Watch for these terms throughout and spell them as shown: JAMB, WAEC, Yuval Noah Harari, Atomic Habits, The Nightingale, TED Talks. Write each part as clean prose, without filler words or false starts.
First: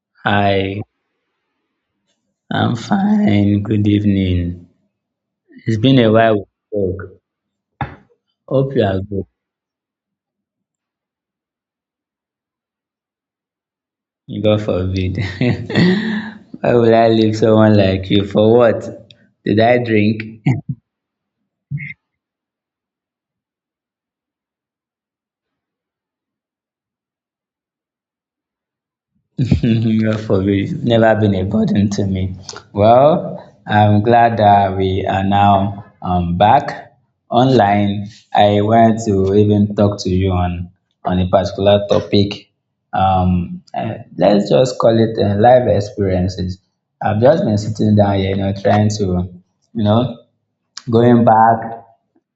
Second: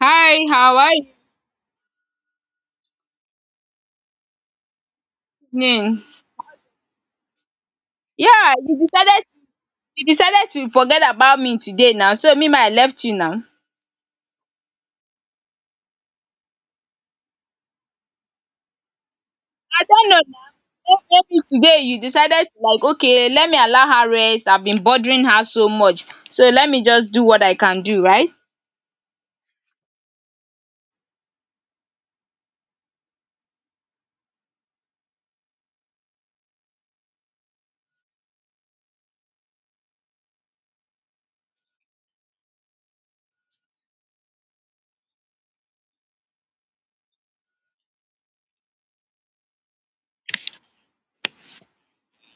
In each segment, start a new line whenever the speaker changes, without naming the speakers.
Hi, how
Hi,
are you
I'm fine. Good evening. It's been
doing?
a while we talk.
Yeah,
Hope
you
you are
decided
good.
you decided to forget about me today now, so me ma I left you now. I
God forbid. Why would I leave someone like you? For what? Did I
don't know
drink?
now. May maybe today you decided to like, okay, let me allow her rest. I've been bothering her so much. So let me just do what I can do, right?
Go for It's never been a burden to me. Well, I'm glad that we are now back online. I want to even talk to you on a particular topic. Let's just call it life experiences. I've just been sitting down here, you know, trying to, you know, going back,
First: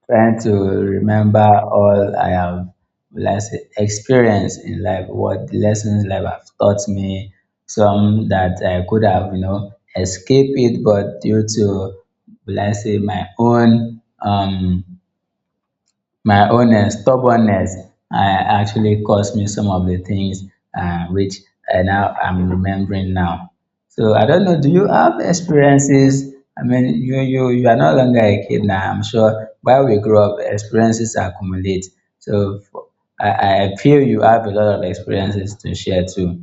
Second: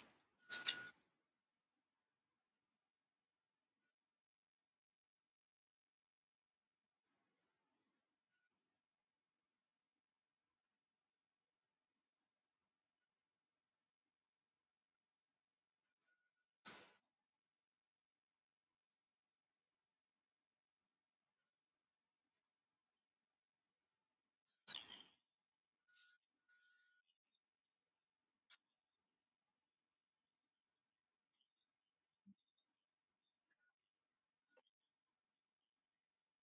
trying to remember all I have, will I say, experienced in life, what the lessons life have taught me, some that I could have, escaped it, but due to, will I say, my own stubbornness actually caused me some of the things which I now am remembering now. So I don't know, do you have experiences? I mean, you are no longer a kid now. I'm sure while we grow up, experiences accumulate. So for- I feel you have a lot of experiences to share too.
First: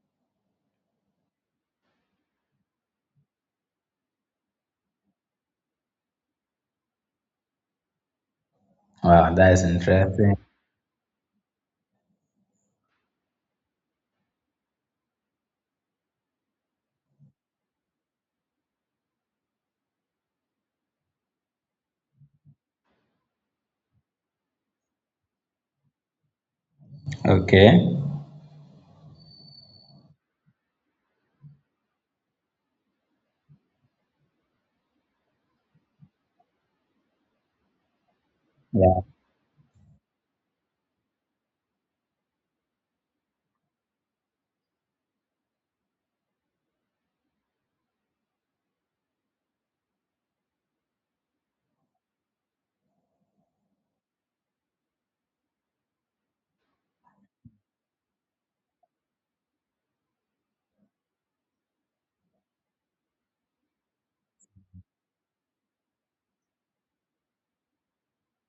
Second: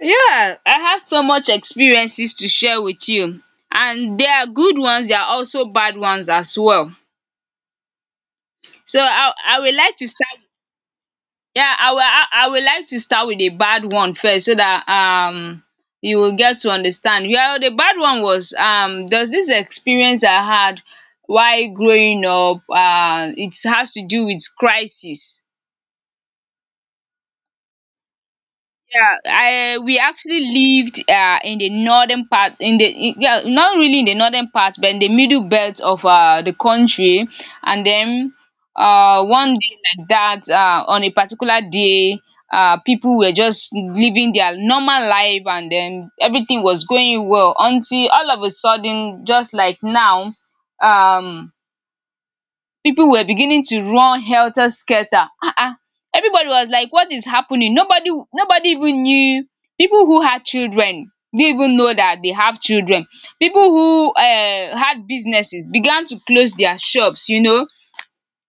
Yeah, I have so much experiences to share with you. And there are good ones, there are also bad ones as well. So
Wow,
I
that
I
is
would like to
interesting.
start. Yeah, I will like to start with the bad one first so that you will get to understand. Well, the bad one was, there's this experience I had while growing up. It has to do with crisis.
Okay.
Yeah, I we actually lived in the northern part, in the yeah, not really in the northern part, but in the middle belt of the country. And then
Yeah.
one day like that, on a particular day, people were just living their normal life, and then everything was going well until all of a sudden, just like now, um people were beginning to run helter-skelter. Everybody was like, what is happening? Nobody even knew. People who had children didn't even know that they have children. People who had businesses began to close their shops, you know.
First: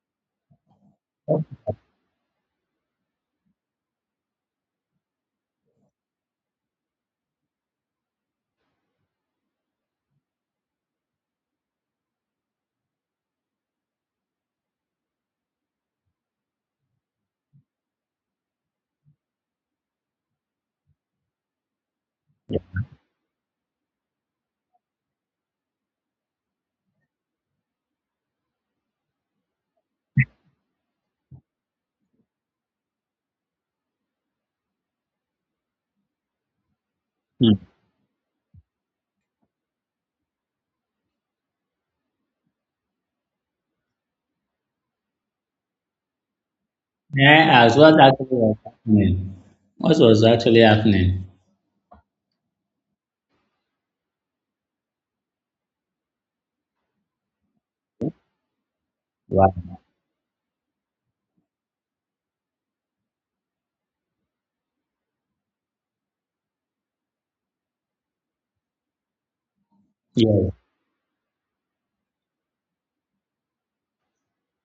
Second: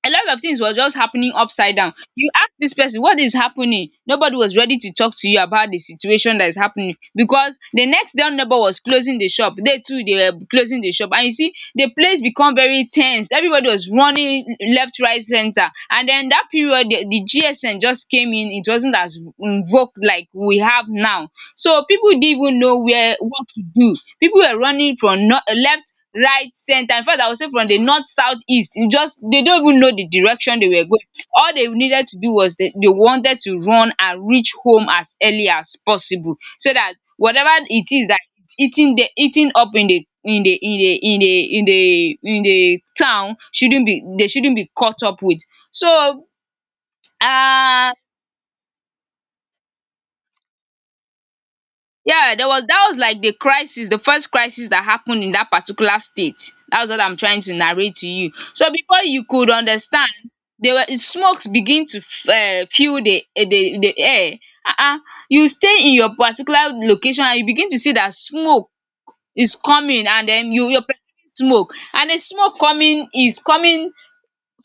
A lot of things was just happening upside down. You ask this person, what is happening? Nobody was ready to talk to you about the situation that is happening, because the next door neighbor was closing the shop. They too, they were closing the shop, and you see the place become very ten sed. Everybody was running left, right, center. And then that period, the GSM just came in. It wasn't as invoke like we have now. So people didn't even know where, what to do. People were running from, no, left, right, center. In fact, I would say from the north, south, east. You just, they don't even know the direction they were going. All they needed to do was, they wanted to run and reach home as early as possible, so that whatever
Hmm.
it is that is eating, the eating up in the in the in the in the in the in the town shouldn't be, they shouldn't be caught up with. So
Yeah, as
um
what actually was happening. What was actually happening?
yeah, there was that was like the crisis, the first crisis that happened in that particular state. That's what I'm trying to narrate to you. So before you could
Wow.
understand, there were smokes begin to fill the, the air. Uh-uh. You stay in your particular location and you begin to see that smoke is coming, and
Yeah.
then you're perceiving smoke, and the smoke coming is coming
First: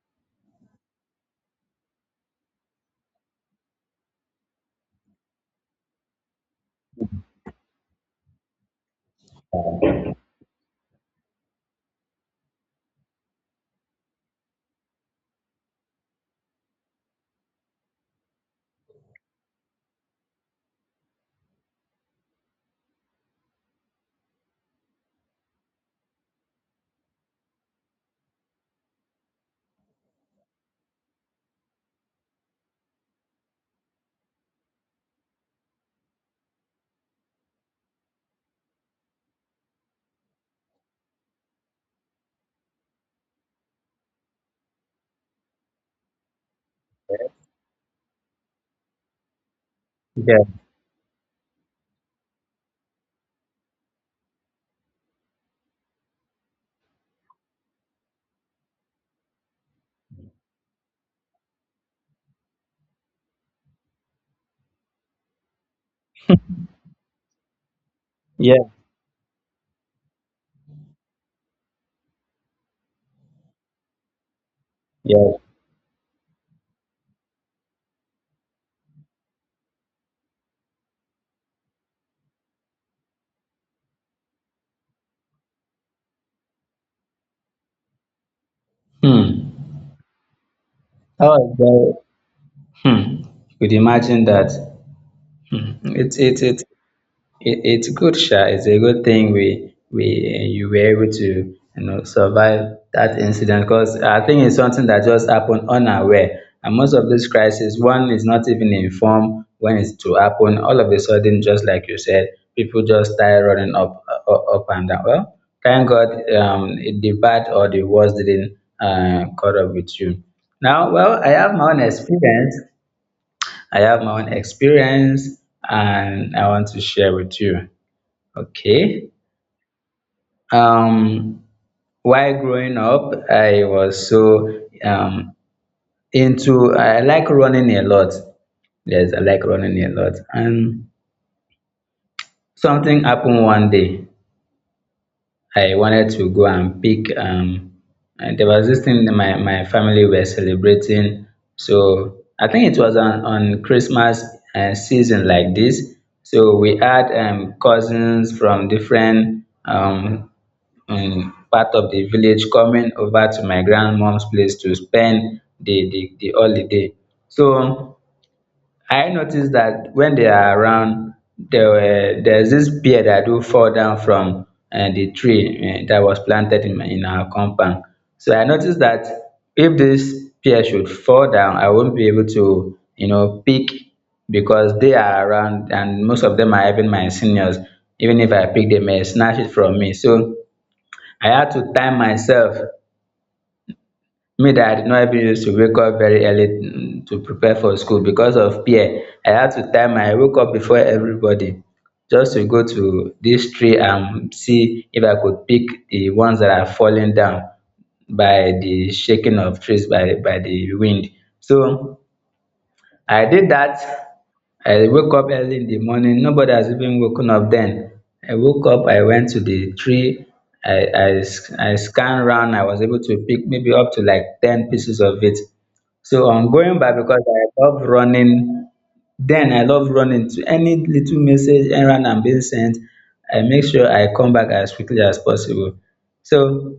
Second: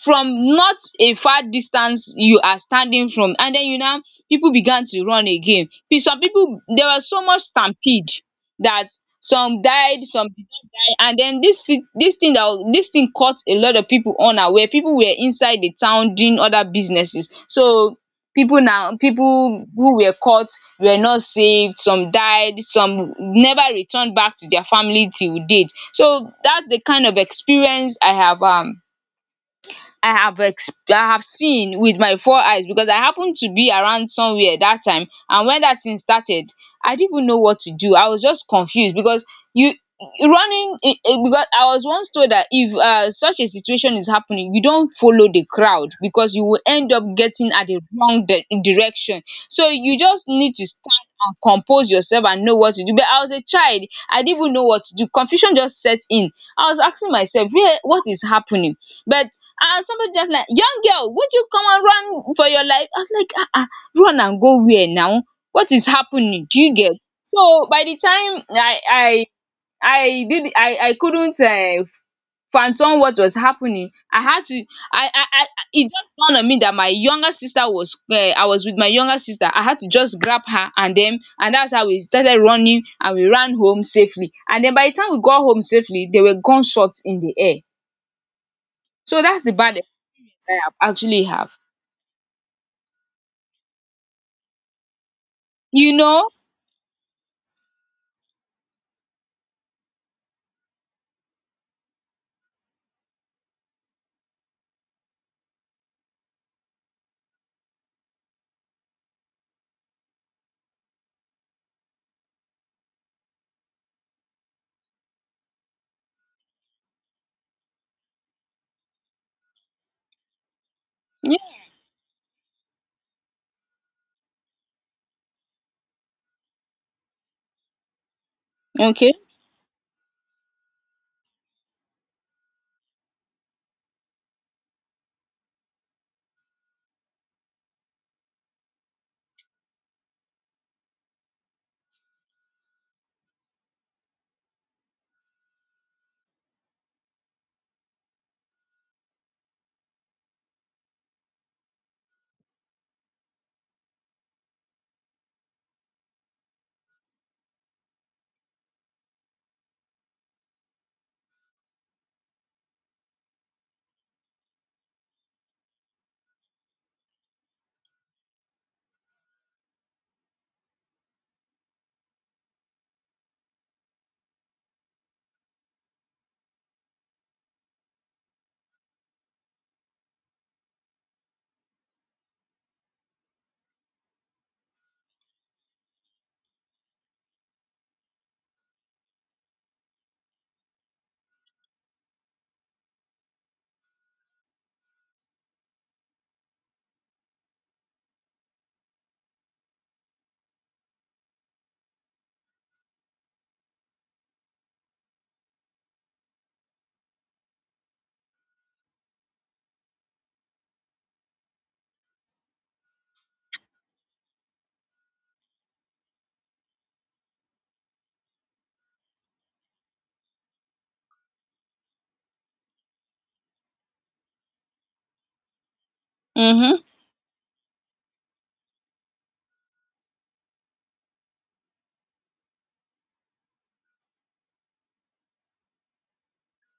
from not a far distance you are standing from. And then you now, people began to run again. Some people, there was so much stampede that some died, some did not die. And then this thi- this thing that was this thing caught a lot of people unaware. People were inside the town doing other businesses. So people who were caught were not saved. Some died, some never returned back to their family till date. So that's the kind of experience I have. I have ex I have seen with my four eyes, because I happened to be around somewhere that time. And when that thing started, I didn't even know what to do. I was just confused, because you running I- because I was once told that if such a situation is happening, you don't follow the crowd, because you will end up getting at the wrong di direction. So you just
Yeah.
need to stand and compose yourself and know what to do. But I was a child, I didn't even know what to do. Confusion just set in. I was asking myself, where, what is happening? But somebody just like, young girl, would you come and run for your life? I was like, ah ah, run and go where now? What is happening? Do you get? So by the time I did I couldn't fathom what was happening. I had to
Yeah.
I it just dawned on me that my younger sister was I was with my younger sister. I had to just grab her, and that's how we started running, and we ran home safely. And then by the time we got home safely, there were gunshots in the air. So that's the
Hmm.
bad I have, actually
Oh,
have.
well. Hmm. You could imagine that. Hmm.
You know?
It's good, Sha. It's a good thing we you were able to survive that incident, because I think it's something that just happened unaware. And most of these crises, one is not even informed when it's to happen. All of a sudden, just like you said, people just start running up and down. Well, thank God, the bad or the worst didn't caught up with you. Now, well, I
Yeah.
have my own experience. I have my own experience, and I want to share with you. Okay.
Okay.
Um, while growing up, I was so into, I like running a lot. Yes, I like running a lot. And something happened one day. I wanted to go and pick, and there was this thing that my family were celebrating. So I think it was on Christmas season like this. So we had cousins from different part of the village coming over to my grandmom's place to spend the holiday. So I noticed that when they are around, there's this pear that do fall down from the tree that was planted in our compound. So I noticed that if this pear should fall down, I won't be able to pick, because they are around and most of them are even my seniors. Even if I pick, they may snatch it from me. So I had to time myself, me that I no even used to wake up very early to prepare for school, because of peer, I had to time I woke up before everybody, just to go to this tree and see if I could pick the ones that are falling down by the shaking of trees, by the wind. So I did that. I woke up early in the morning. Nobody has even woken up then. I woke up, I went to the tree. I scanned around. I was able to pick maybe up to like 10 pieces of it. So I'm going
Mm-hmm.
back, because I love running. Then I love running to any little message, errand I'm being sent. I make sure I come back as quickly as possible. So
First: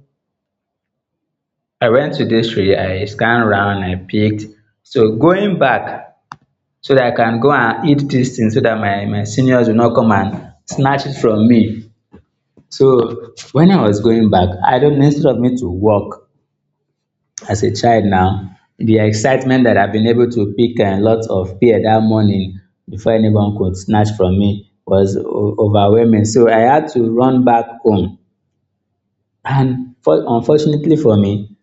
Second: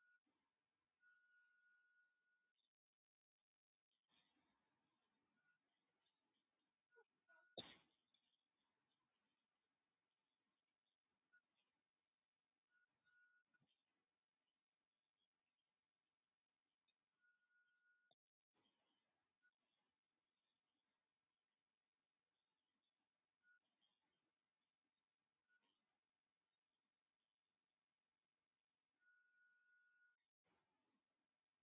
I went to this tree, I scanned around, I picked. So going back, so that I can go and eat this thing so that my seniors will not come and snatch it from me. So when I was going back, I don't instead of me to work as a child now, the excitement that I've been able to pick a lot of pear that morning before anyone could snatch from me was overwhelming. So I had to run back home. And unfortunately for me,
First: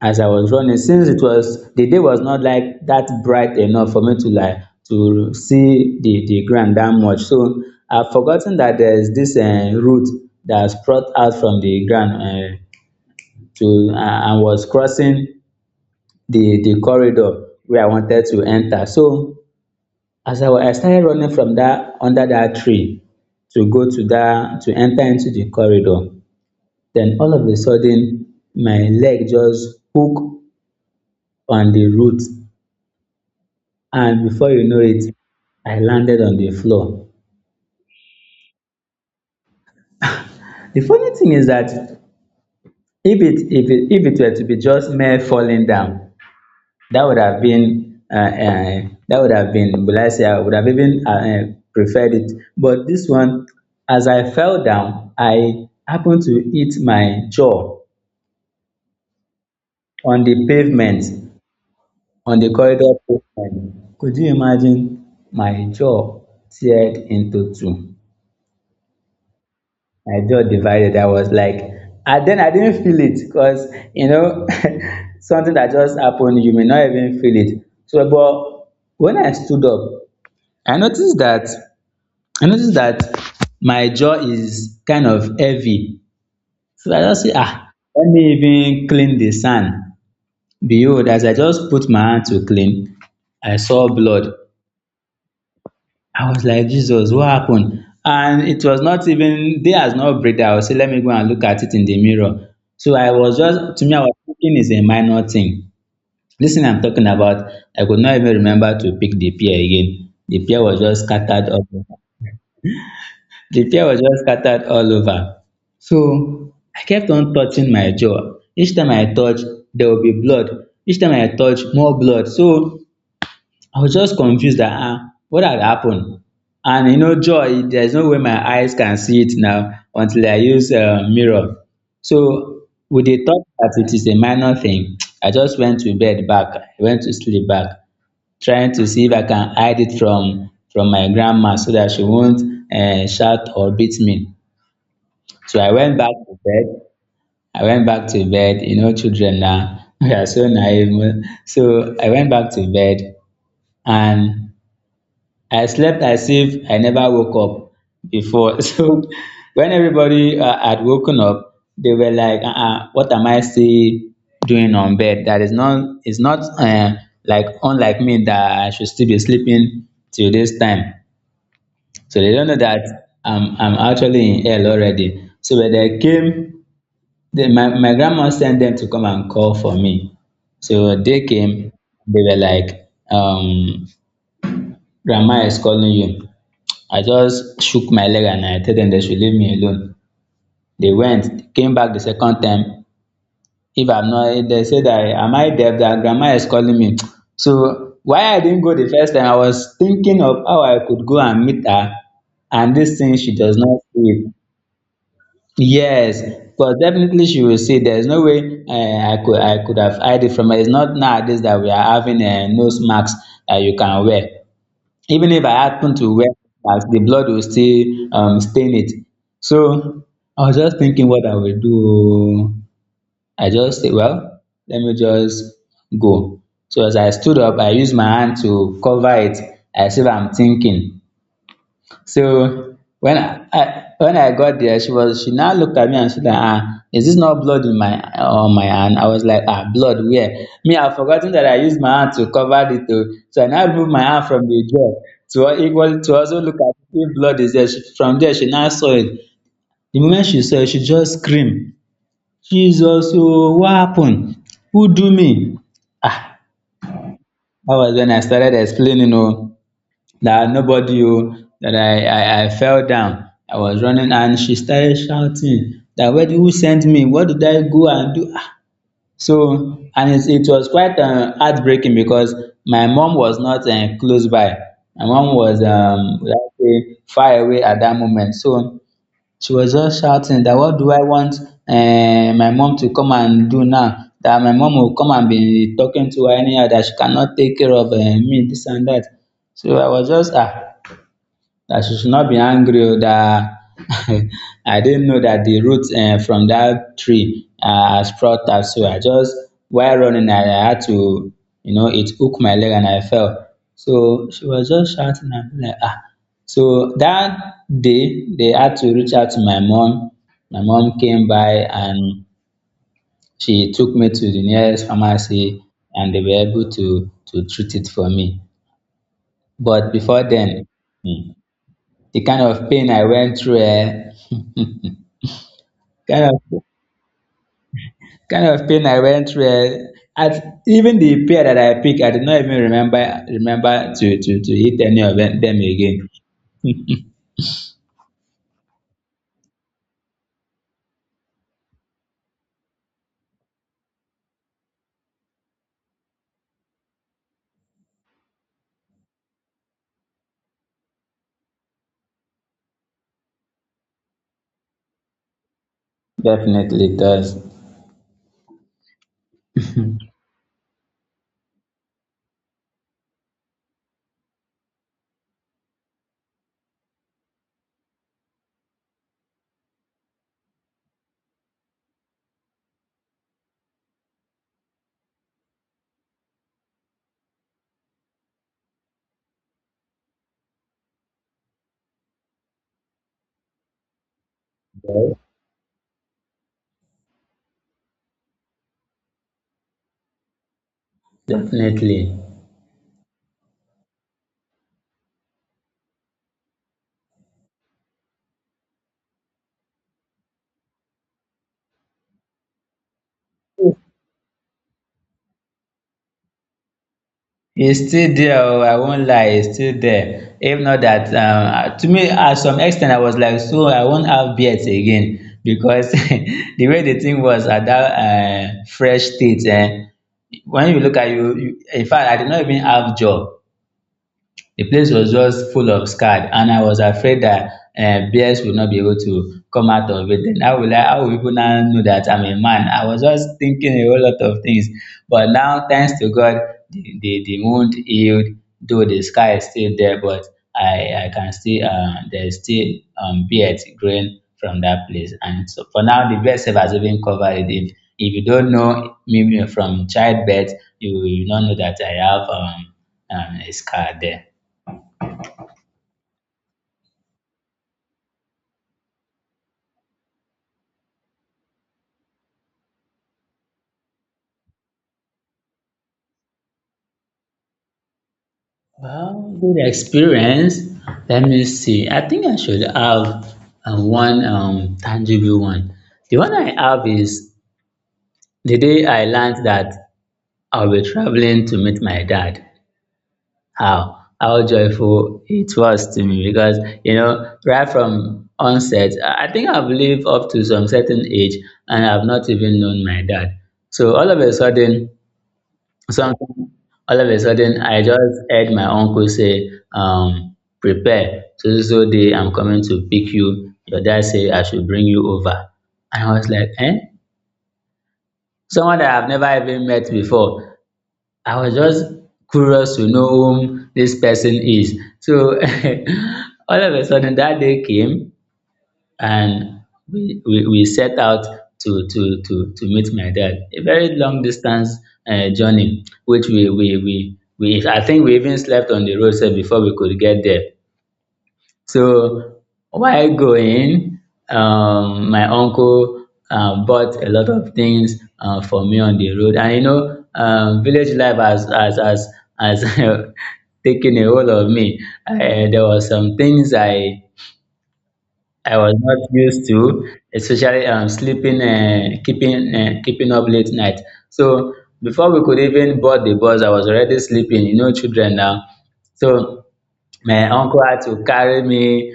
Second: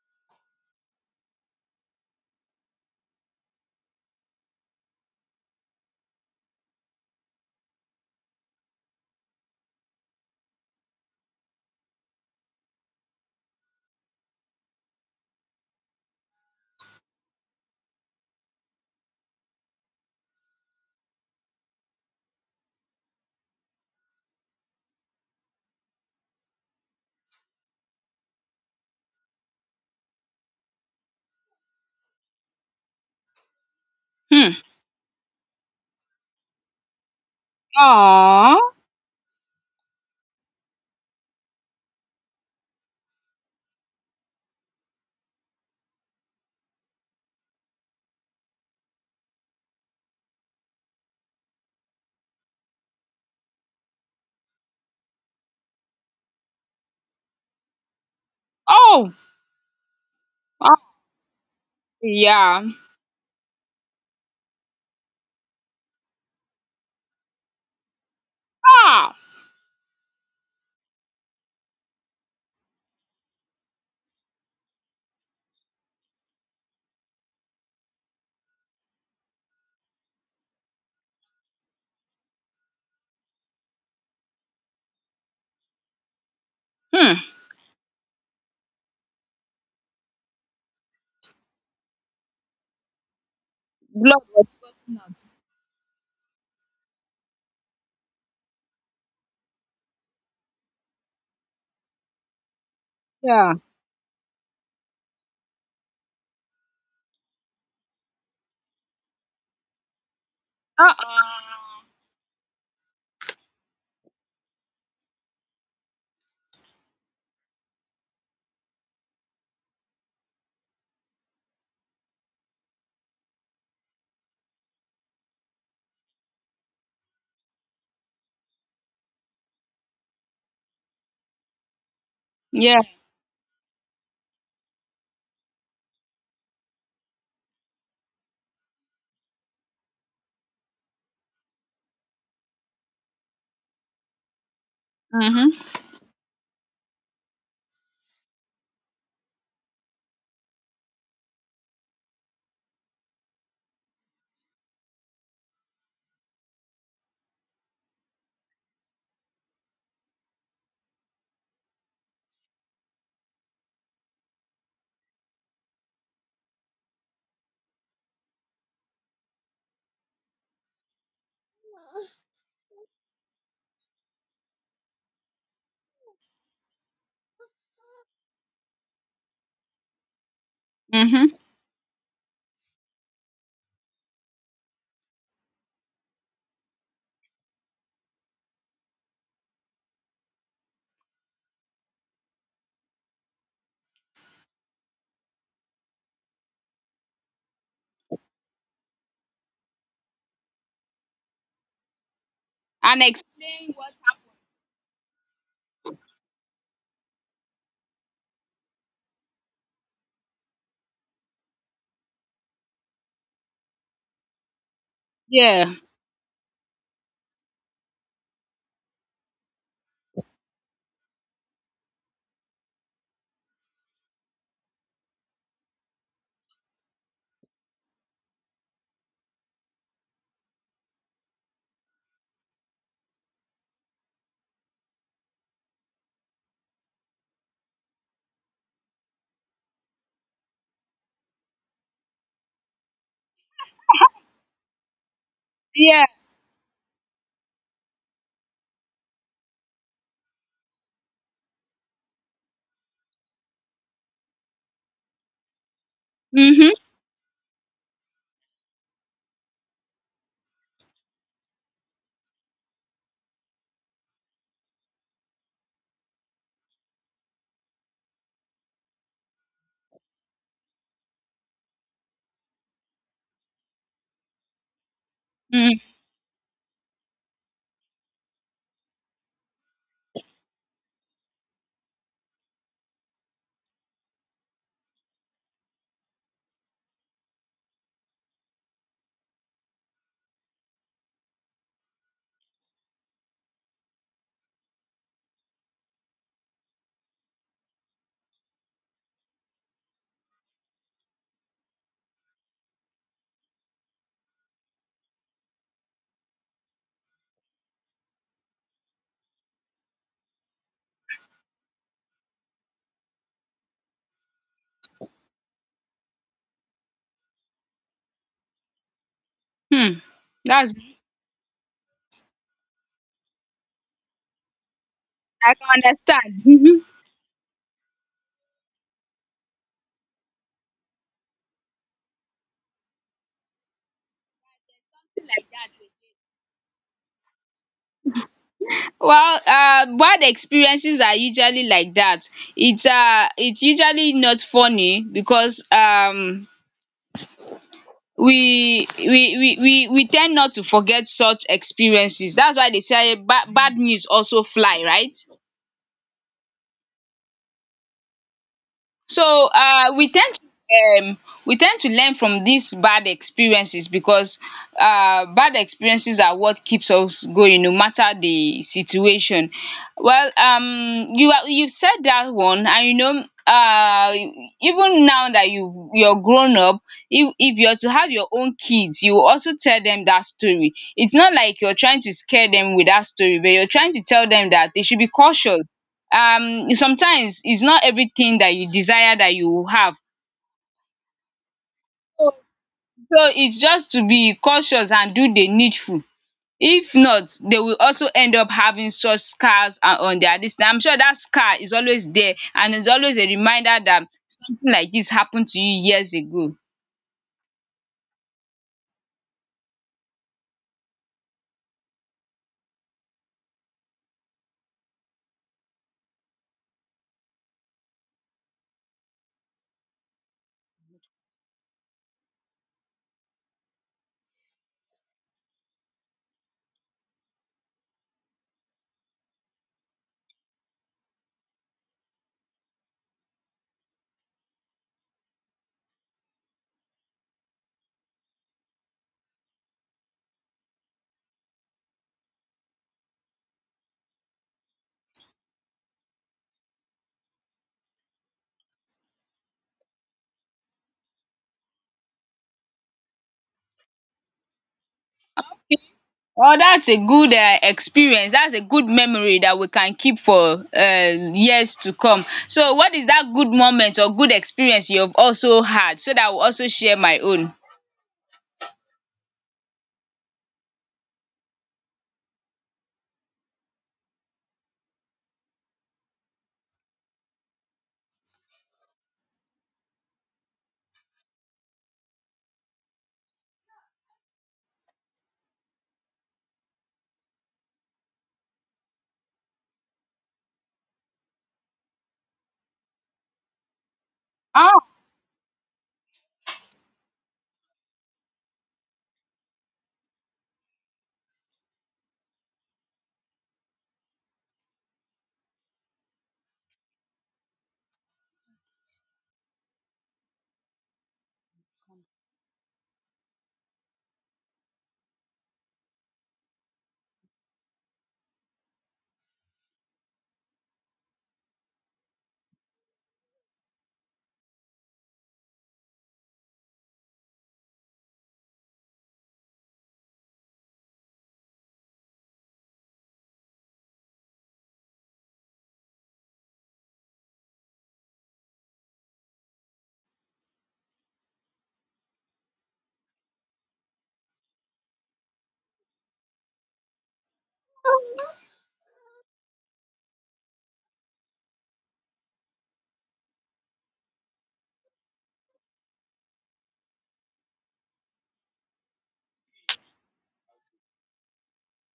as I was running, since it was the day was not like that bright enough for me to like to see the ground that much. So I've forgotten that there's this root that sprout out from the ground, to and was crossing the corridor where I wanted to enter. So I started running from that under that tree, to go to that to enter into the corridor, then all of a sudden my leg just hook on the root and, before
Hmm.
you know it, I landed on the floor.
Aww.
The funny thing is that if it were to be just mere falling down, that would have been uh, uh, that would have been, will I say, I would have even, preferred it. But this one, as I fell down, I happened to hit my jaw
Oh.
on the
Oh.
pavement on the
Yeah.
corridor pavement. Could you imagine? My jaw teared into two.
Ah.
My jaw divided. I was like, and then I didn't feel it, because, you know something that just happened, you may not even feel it. So, but when I stood up, I noticed that, I noticed that my jaw is kind of heavy. So I
Hmm.
just say, ah, let me even clean the sand. Behold, as I just put my hand to clean, I saw
Blood
blood.
was gushing out.
I was like, Jesus, what happened? And it was not even day, has not break, that I will say let me go and look at it in the mirror. So I was
Yeah.
just to me, I was thinking it's a minor thing, this thing I'm talking about. I could not even remember to pick the pear again. The pear was
Uh.
just scattered all over. The pear was just scattered all over. So I kept on touching my jaw. Each time I touch, there will be blood. Each time I touch, more blood. So I was just confused that, what had happened. And joy, there's no way my eyes can see it now until I use a mirror. So
Yeah.
with the thought that it is a minor thing, I just went to bed back, I went to sleep back, trying to see if I can hide it from my grandma so that she won't shout or beat me. So
Mm-hmm.
I went back to bed. I went back to bed. You know, children now, we are so naive. So I went back to bed and I slept as if I never woke up before. So when everybody had woken up, they were like, uh-uh, what am I still doing on bed? That is not, it's not like unlike me that I should still be sleeping till this time. So they don't know that I'm actually in hell already. So when they came, my grandma sent them to come and call for me. So they
Mm-hmm.
came, they were like, Grandma is calling you. I just shook my leg and I told them they should leave me alone. They went, came back the second time. If I'm not, They said that, am I deaf? That grandma is calling me. So why I didn't go the first time, I was thinking of how I could go and meet her, and this
And
thing she does
explain
not
what
see it.
happened.
Yes, but definitely she will see. There's no way I could have hide it from her. It's not nowadays that we are having nose masks that you can wear. Even if I
Yeah.
happen to wear slippers, the blood will still, stain it. So I was just thinking what I will do. I just said, well, let me just go. So as I stood up, I used my hand to cover it as if I'm thinking. So when I when I got there, she now looked at me and said, "Ah, is this not blood in my on my hand?" I was like, "Ah, blood where?" Me, I've forgotten that I used my hand to cover it. Oh. So I now moved my hand from the door
Yeah.
to also look at if blood is there. From there, she now saw it. The moment she saw it, she just screamed, "Jesus! Oh, what happened? Who do me?" Ah,
Mm-hmm.
that was when I started explaining. Oh, that nobody oh that I fell down. I was running and she started shouting that where, who sent me? What did I go and do? Ah. So and it was quite heartbreaking, because my mom was not, close by. My mom was,
Mm-hmm.
let's say, far away at that moment. So she was just shouting that what do I want my mom to come and do now? That my mom will come and be talking to her anyhow that she cannot take care of me, this and that. So I was just ah that she should not be angry o that I didn't know that the root from that tree sprout up. So I just while running, I had to, it hooked my leg and I fell. So she was just shouting and be like, ah. So that day, they had to reach out to my mom. My mom came by and she took me to the nearest pharmacy and they were able to treat it for me. But
Hmm.
before then,
That's
hmm, the kind of pain I went through, eh,
I can
kind
understand.
of
Mhm.
kind of pain I went through. Eh, at, even the pair that I picked, I did not even remember to hit any of them
Like that. Eh?
again.
Well, bad experiences are usually like that. It's usually not funny, because we tend not to forget such experiences. That's why they say bad bad news also fly, right?
Definitely does.
So we tend to learn from these bad experiences, because bad experiences are what keeps us going, no matter the situation. Well, you said that one, and even now that you're grown up, if you're to have your own kids, you will also tell them that story. It's not like you're trying to scare them with that story, but you're trying to tell them that they should be cautious. Sometimes it's not everything that you desire that you have.
Definitely.
so so it's just to be cautious and do the needful. If not, they will also end up having such scars. And on their this thing, I'm sure that scar is always there, and is always a reminder that something like this happened to you years ago.
E still there? Oo won't lie, e still there. If not that um, to me at some ex ten t, I was like, so I won't have beards again because the way the thing was at that fresh state, when you look at you in fact, I did not even have jaw. The place was just full of scared and I was afraid that bears would not be able to come out of it. Then how will people now know that I'm a man? I was just thinking a whole lot of things. But now, thanks to God, the wound healed, though the scar is still there, but I can still, there's still beards growing from that place. And so for now, the bed self has even covered it. If you don't know me from childbirth, you will not know that I have a scar there.
Oh, that's a good experience. That's a good memory that we can keep for years to come. So what is that good moment or good experience you have also had, so that I will also share my own?
Well, good experience. Let me see. I think I should have one tangible one. The one I have is the day I learned that I'll be traveling to meet my dad. How joyful it was to me because you know right from onset, I think I've lived up to some certain age and I've not even known my dad. So all of a sudden,
um
so all of a sudden, I just heard my uncle say, prepare, so so so day I'm coming to pick you. Your dad say I should bring you over. And I was like, eh? Someone that I've never even met before. I was just curious to know whom this person is. So all of a sudden that day came and we set out to meet my dad. A very long distance journey, which I think we even slept on the roadside before we could get there. So while going, my uncle bought a lot of things for me on the road. And you know, village life has taken a hold of me. Uh, there were some things I was not used to, especially sleeping, keeping up late night. So before we could even board the bus, I was already sleeping. You know, children now. So my uncle had to carry me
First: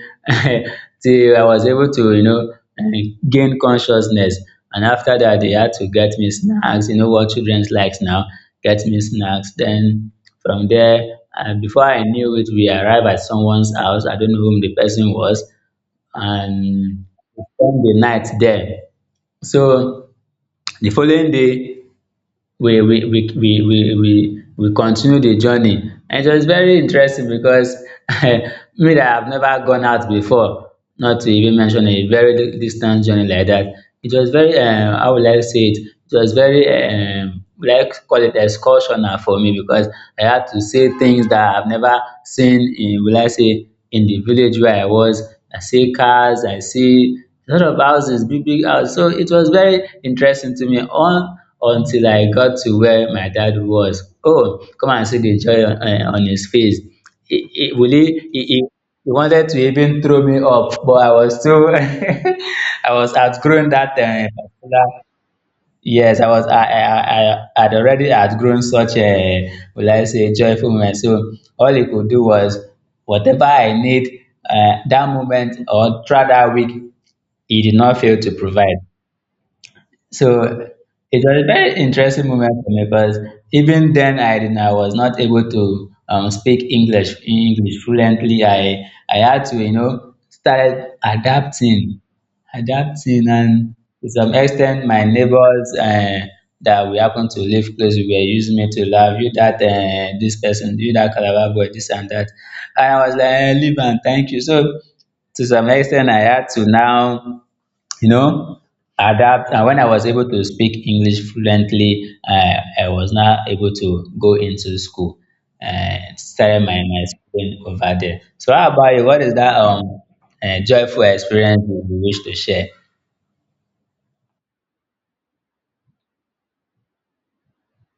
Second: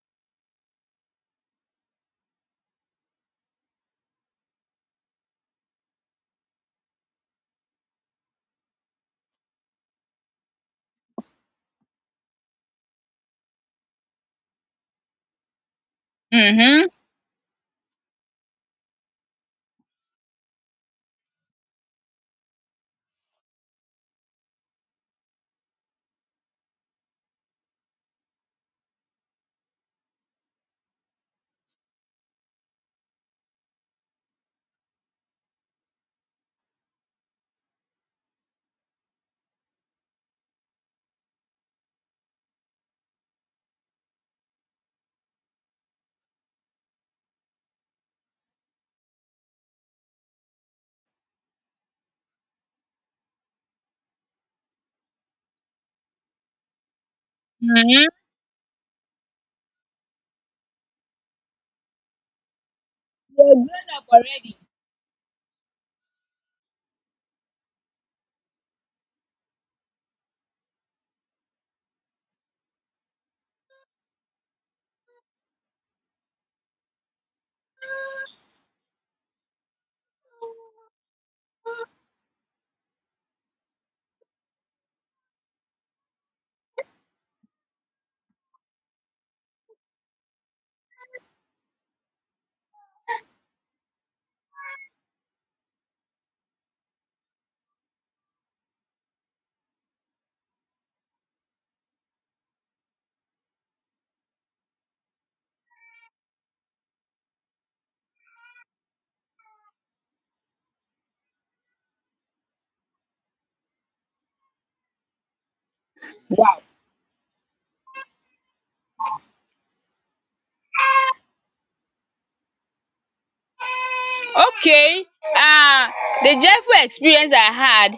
till I was able to, you know, eh, gain consciousness. And after that, they had to get me snacks. You know what children likes now? Get me snacks. Then from there, before I knew it, we arrived at someone's house. I don't know whom the person was
Mhm.
and we spend the night there. So the following day we continue the journey and it was very interesting because me that have never gone out before, not to even mention a very distant journey like that. It was very um, how will I say it, it was very like, call it excursion na for me because I had to see things that I've never seen in, will I say in the village where I was. I see cars, I see lot of houses, big big house. So it was very interesting to me on until I got to where my dad was. Oh, come and see the joy on, eh, on his face. He, will
Mhm.
he wanted to even throw me up, but I was too, I was
You're
outgrown
grown
that
up already.
particular. Yes, I was. I had already outgrown such a, will I say, joyful moment. So all he could do was whatever I need that moment or throughout that week, he did not fail to provide. So it was a very interesting moment for me because even then I was not able to speak English fluently. I had to, you know, started adapting, adapting, and to some extent my neighbors. That we happen to live close, were using me to laugh. You that this person, you that Calabar boy, this and that. And I was like, eh, leave and thank you. So to some extent, I had to now, you know, adapt. And when I was able to speak english fluently, I was now able to go into school and started
Wow.
my my schooling over there. So how about you, what is that joyful experience you wish to share?
Okay. Uh the joyful experience I had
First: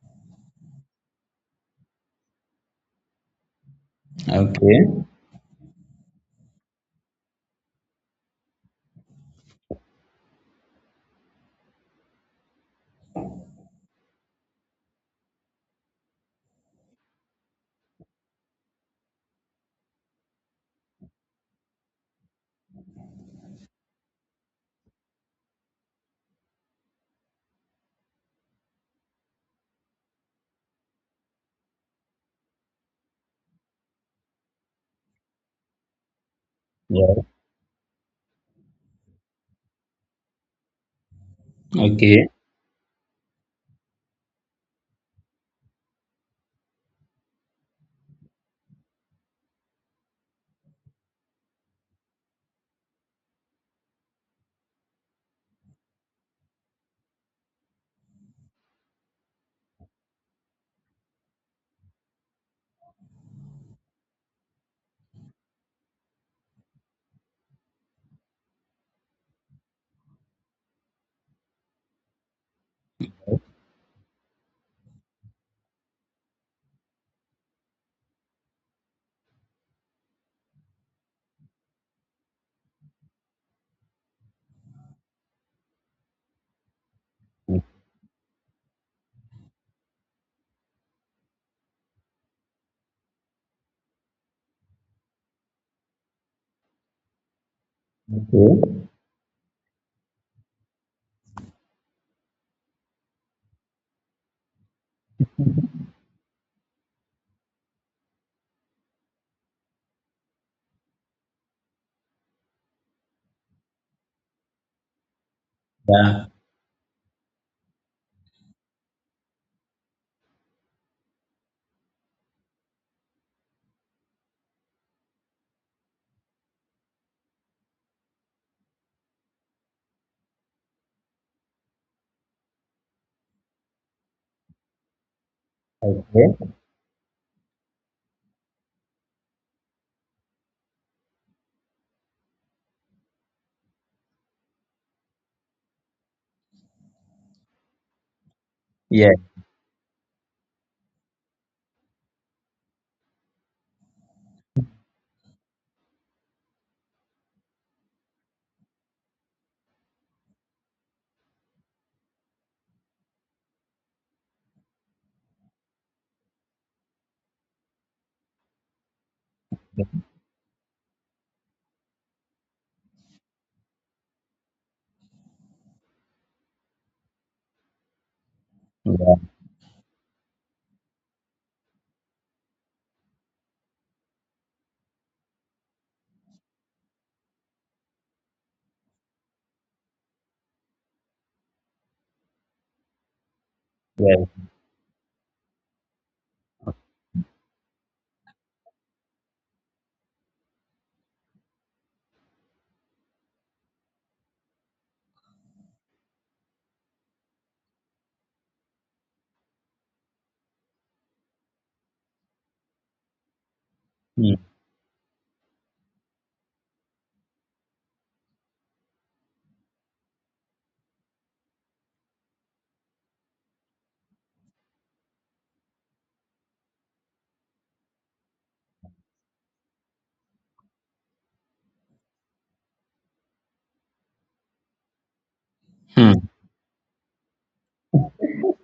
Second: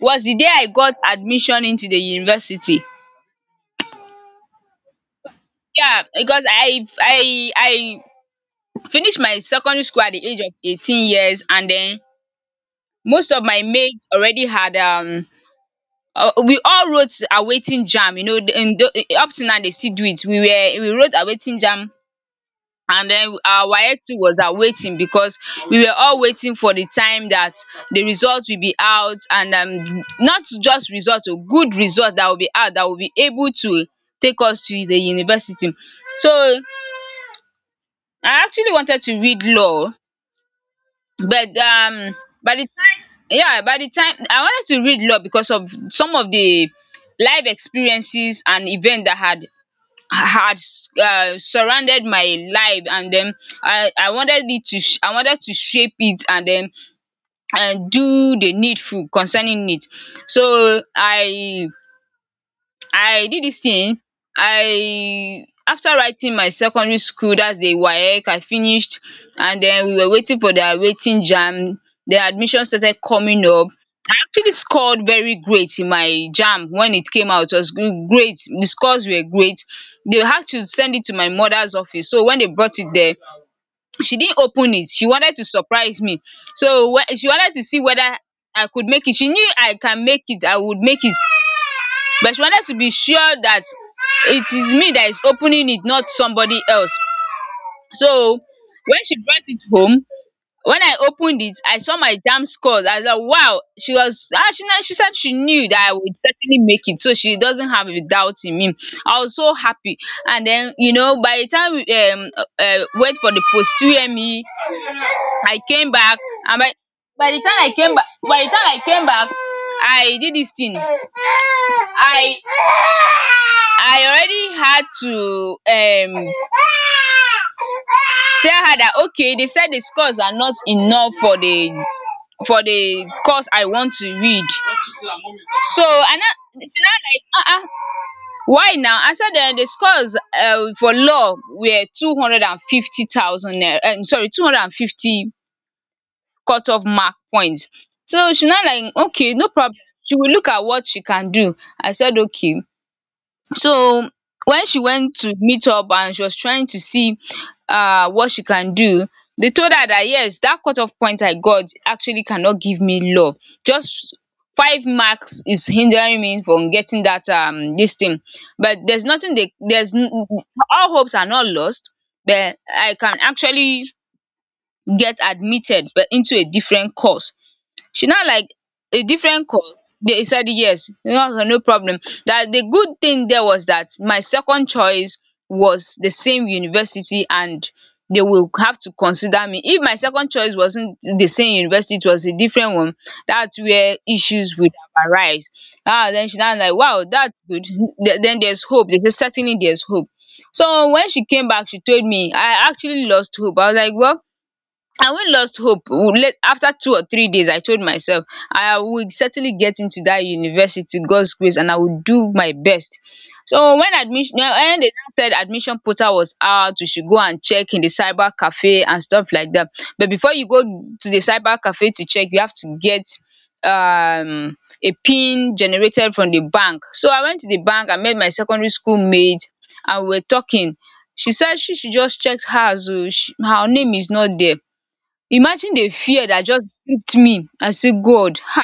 was the day I got admission into the university.
Okay.
Yeah, because I finished my secondary school at the age of 18 years. And then most of my mates already had, we all wrote awaiting jam, up to now they still do it. We wrote awaiting jam, and then our WAEC too was awaiting, because we were all waiting for the time that the result will be out. And not just result o, good result that will be out, that will be able to take us to the university. So
Yeah.
I actually wanted to read law, but
Okay.
by the time yeah, by the time I wanted to read law, because of some of the life experiences and event that had had surrounded my life. And then I wanted to shape it, and do the needful concerning it. So I did this thing. I, after writing my secondary school, that's the WAEC I finished. And then we were waiting for the waiting jam. The admission started coming up. Actually scored very great in my JAMB when it came out. It was great. The scores were great. They had to send it to my mother's office. So when they brought it there, she didn't open it. She wanted to surprise me. So when she wanted to see whether I could make it. She knew I can make it. I would make it. But she wanted to be sure that it is me that is opening it, not somebody else. So
Okay.
when she brought it home, when I opened it, I saw my JAMB scores. I was like, wow. She was, ah, she, she said she knew that I would certainly make it. So she doesn't have a doubt in me. I was so happy. And then, by the time we wait for the posterior me, I came back.
Yeah.
And by the time I came back, by the time I came back, I did this thing. I I already had to tell her that okay, they said the scores are not enough for the course I want to read. So and that
Okay.
it's not like why now? I said, the scores, for law were 250,000. Sorry, 250 cutoff mark points. So she, not like,
Yeah,
okay, no problem. She will look at what she can do. I said okay. So when she went to meet up and she was trying to see what she can do, they told her that yes, that cut off point I got actually cannot give me love. Just five marks is hindering me from getting that this thing, but there's nothing they all hopes are not lost, but I can actually get admitted, but into a different course. She now like a
yeah,
different course, they said yes, no no problem. That the good thing there was that my second choice was the same university and they will have to consider me. If my second choice wasn't the same university, it was a different one, that's where
yeah.
issues would have arise. Ah, then she now like wow, that's good. Then there's hope, they say certainly there's hope. So when she came back, she told me I actually lost hope. I was like, well, I when lost hope W- late after 2 or 3 days I told myself I would certainly get into that university God's grace, and I would do my best. So when
Hmm.
admission when they now said admission portal was out, we should go and check in the cyber cafe and stuff like that, but before you go to the cyber cafe to check, you have to get um a pin generated from the bank. So I went to the bank, I met my secondary school mate, and we were talking, she said she should just check hers oo, her name is not there. Imagine the
Hmm.
fear that just gripped me. I say God,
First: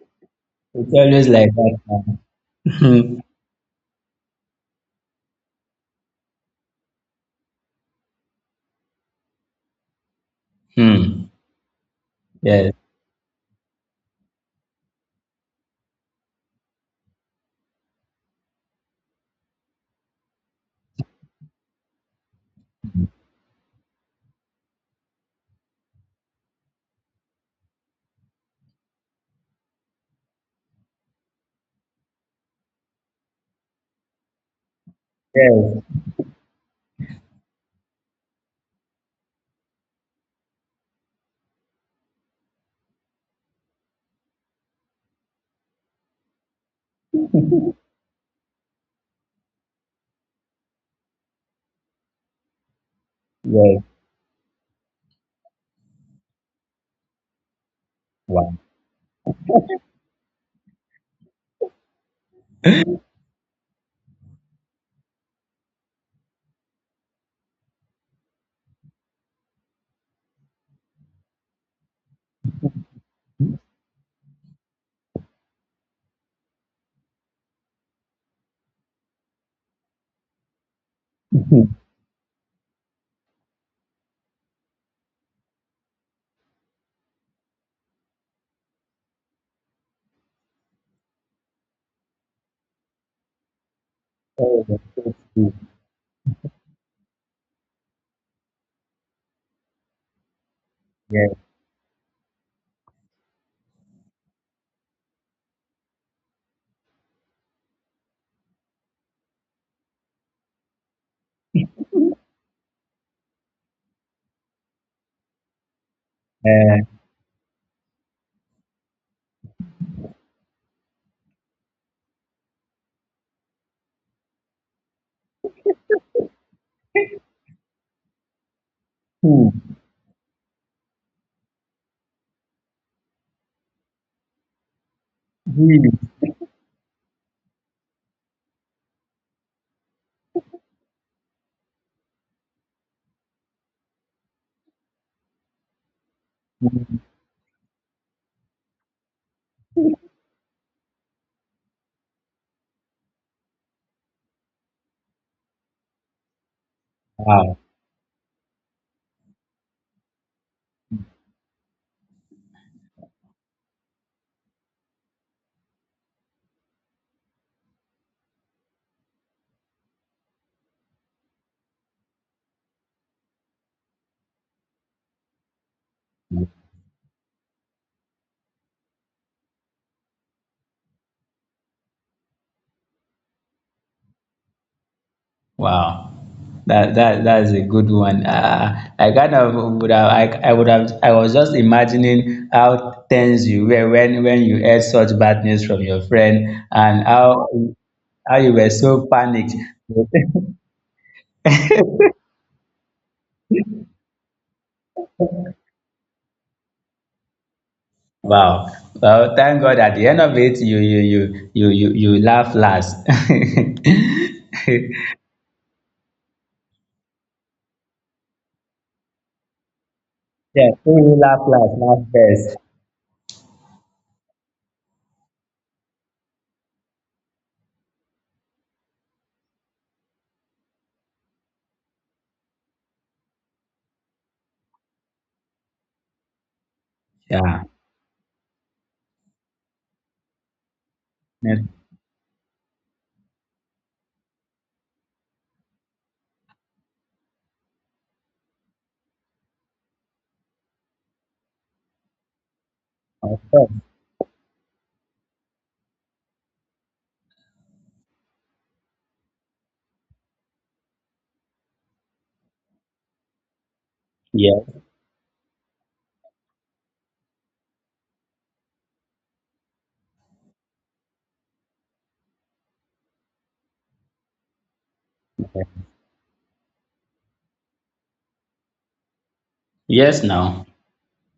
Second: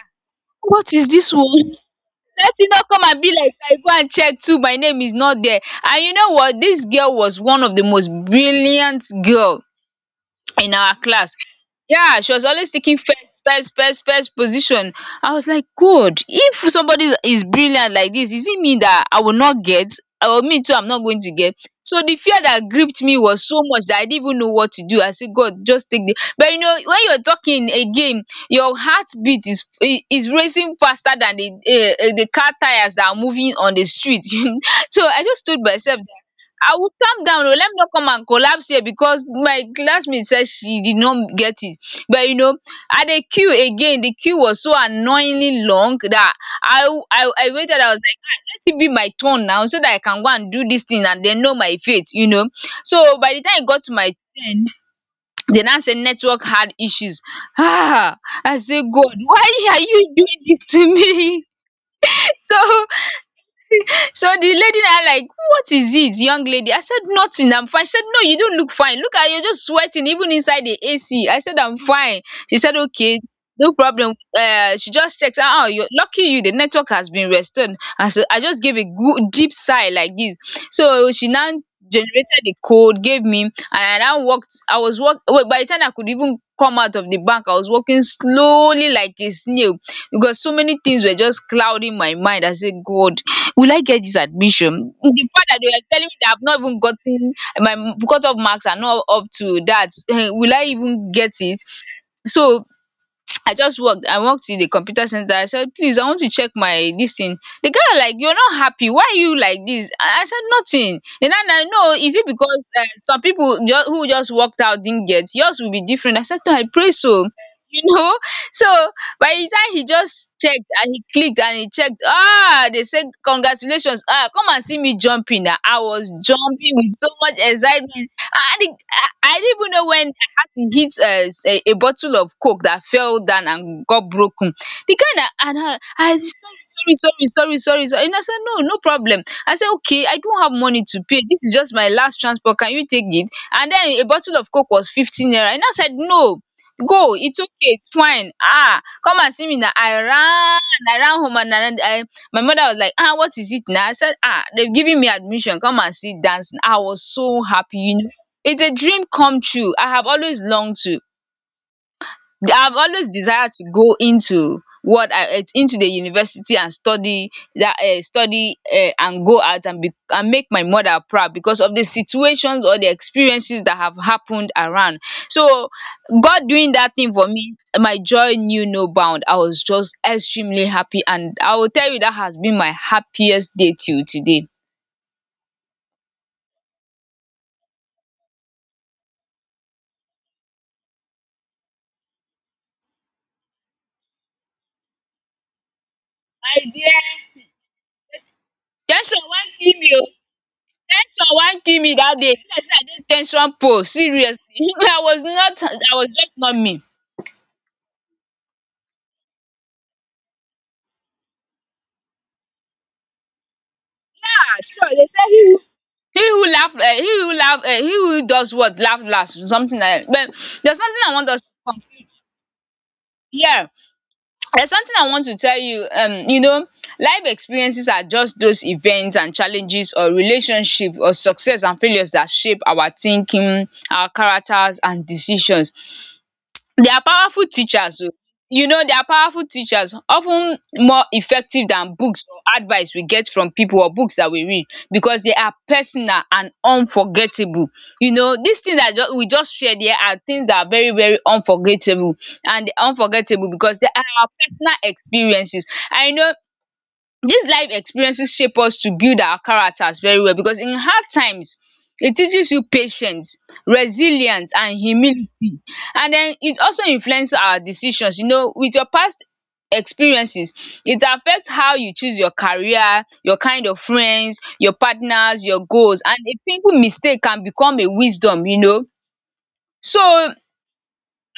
It's
what is
always
this
like
one?
that
Let
man.
it not come
Hmm.
and be like I go and check too my name is not there. And you know what? This girl was one of the most brilliant girl in our
Hmm.
class. Yeah, she was always
Yes,
taking first, first, first, first position. I was like, God, if somebody is brilliant like this, is it me that I will not get? Or me too, I'm not going to get. So the fear that gripped me was so much that I didn't even know what to do. I said, God, just take the. But you know, when you're talking again, your heartbeat is is racing faster than the car tires that are moving on the street. So I just told
yes,
myself I will calm down oo, let me no come and collapse here because my classmate said she did not get it. But you know, at the queue again, the queue was so annoyingly long that I waited. I was like, let it be my turn now so that I can go and do this thing and they know my fate, you know. So by the time it
yes.
got to my turn, they now said network had issues. Ah, I
Wow.
say God, why are you doing this to me? so so the lady now like, what is it, young lady? I said, nothing, I'm fine. She said, no, you don't look fine. Look at you, just sweating even inside the AC. I said, I'm fine. She said, okay, no problem. She just checks, "Ah, oh, you're lucky you, the network has been restored." And so I just gave a good deep sigh like this. So she now generated the code, gave me, and I now walked. I was walk. Well, by the time I could even come out of the bank, I was walking slowly like a snail because so many things were just clouding my mind. I said, God, will I get this
Oh,
admission? The fact
yes.
that they are telling me that I've not even gotten my cut off marks are not up to that, eh, will I even get
Yes.
it? So I just walked. I walked to the computer center. I said, please, I want to check my this thing. The guy like, you're not happy. Why are you like this? I said nothing. And then I know is it because some people just, who just walked out didn't get, yours will be different. I said no, I pray
uh,
so. You know, so by the time he just checked and he clicked and he checked, ah, they said congratulations. Ah, come and see me jumping. Ah, I was jumping with so much excitement. I didn't
hmm.
even know when had to hit a bottle of coke that fell down and got broken. The kind of and I
Hmm.
I said, sorry sorry sorry sorry sorry, and I said no no problem. I said okay, I don't have money to pay, this is just my last transport, can you take it? And then a bottle of coke was 15 naira. And I said no go, it's okay, it's fine. Ah, come and see me. Now I ran, I ran home and I my mother was like, ah, what is it now? I said, ah, they've given me admission, come and sit dance. I was so
Wow.
happy, you know, it's a dream come true. I have always longed to. I've always desired to go into what I into the university and study that study and go out and be and make my mother proud because of the situations or the experiences that have happened around. So God doing that thing for me, my joy knew no bound. I was just extremely happy and I will tell you that has been my happiest day till today.
Wow. That that that is a good one. I kind of would have, I would have, I was just imagining how tense you were when you heard such bad news from your friend
My
and
dear,
how you were so
that's all. Wan
panicked.
kill ten sion wan kill me dat day e be like sey I dey ten sion pole seriously. I was not, I was just numbing.
Wow. Well, thank God at the end of it you laugh last.
Sure dey say he who he who laugh he who does what laugh last, something like dat. But
Yeah,
there's
who
something I
will
want
laugh
us to
last, laugh
conclude,
first.
yeah, there's something I want to tell you, you know, life experiences are just those events and challenges or relationship or success and failures that shape our thinking, our characters and decisions. Their powerful
Yeah.
teachers oh, you know, their powerful teachers of ten more
Yes.
effective than books or advice we get from pipu or books dat we read because they are personal and unforgettable. You know, dis thing dat we just share, there are things dat are very very unforgettable, and
Of
unforgettable
course.
because they are our personal experiences. I know dis life experiences shape us to build our characters very well because in hard times it teaches you patience, resilience and
Yeah.
humility. And den it also influence our decisions. You know, with your past experiences, it affect how you choose your career, your kind of friends, your partners, your goals, and a simple mistake can become a wisdom, you know.
Yes
So,
now.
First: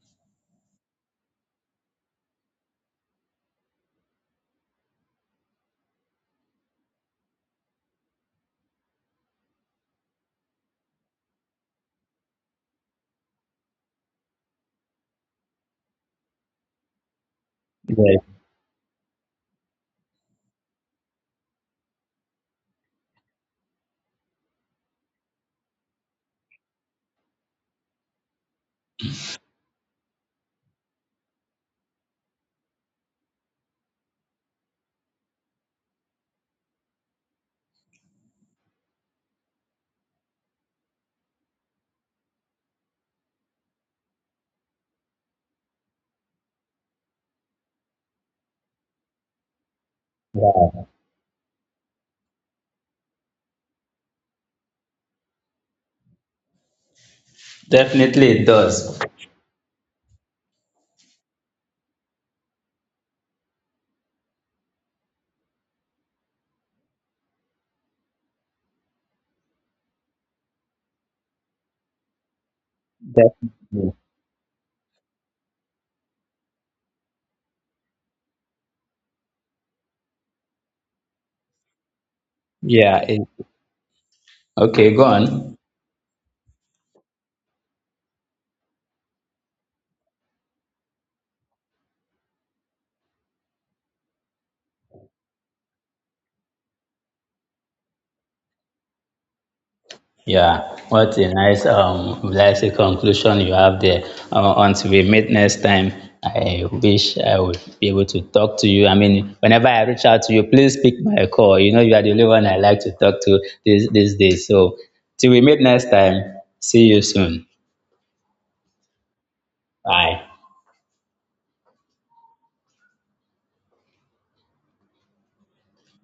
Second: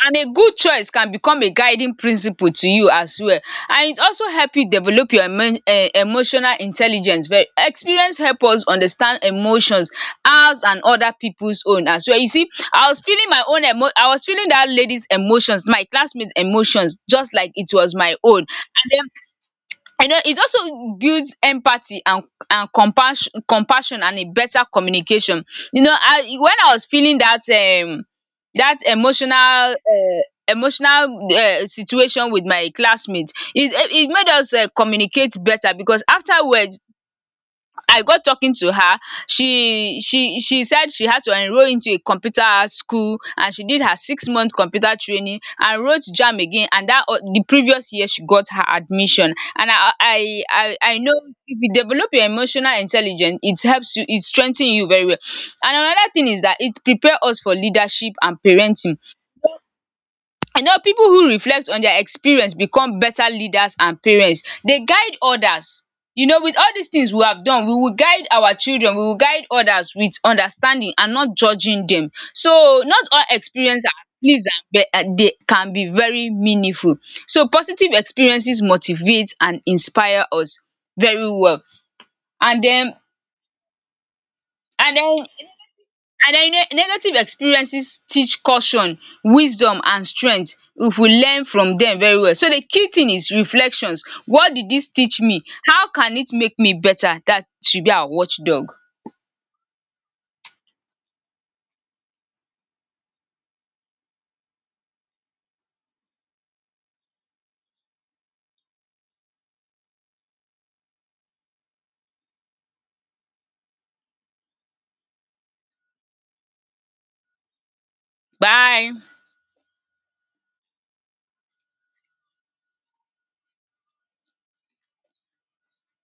and a good choice can become a guiding principle to you as well. And it also help you develop your emotional intelligence. Very experience help us understand emotions, ours and other peoples own as well. You see, I was feeling my own emo I was feeling that lady's emotions, my classmates emotions just like it was
Yeah.
my own. And you know, it also builds empathy and compassion and a better communication. You know, I when I was feeling that that emotional emotional situation with my classmates, it made us communicate better because afterwards. I got talking to her. She said she had to enroll into a computer school, and she did her 6 month computer training and wrote JAMB again, and that the previous year she got her admission. And I I I,
Yeah,
I know if you develop your emotional intelligence, it helps you, it strengthens you very well. And another thing is that it prepare us for leadership and
definitely it does.
parenting. You know, people who reflect on their experience become better leaders and parents. They guide others. You know, with all these things we have done, we will guide our children, we will guide others with understanding and not judging them. So not all experience
Definitely.
are pleasant, but they can be very meaningful. So positive experiences motivate and inspire us very well, and then,
Yeah. It, okay,
and
go
then.
on.
Negative experiences teach caution, wisdom and strength if we learn from dem very well. So the key thing is reflections. What did this teach me? How can it make me better? That should be our watch dog.
Yeah, what a nice, let's say conclusion you have there. Until we meet next time, I wish I would be able to talk to you. I mean, whenever I reach out to you, please pick my call. You know, you are the only one I like to talk to these days. So, till we meet next time, see you soon.
Bye.
Bye.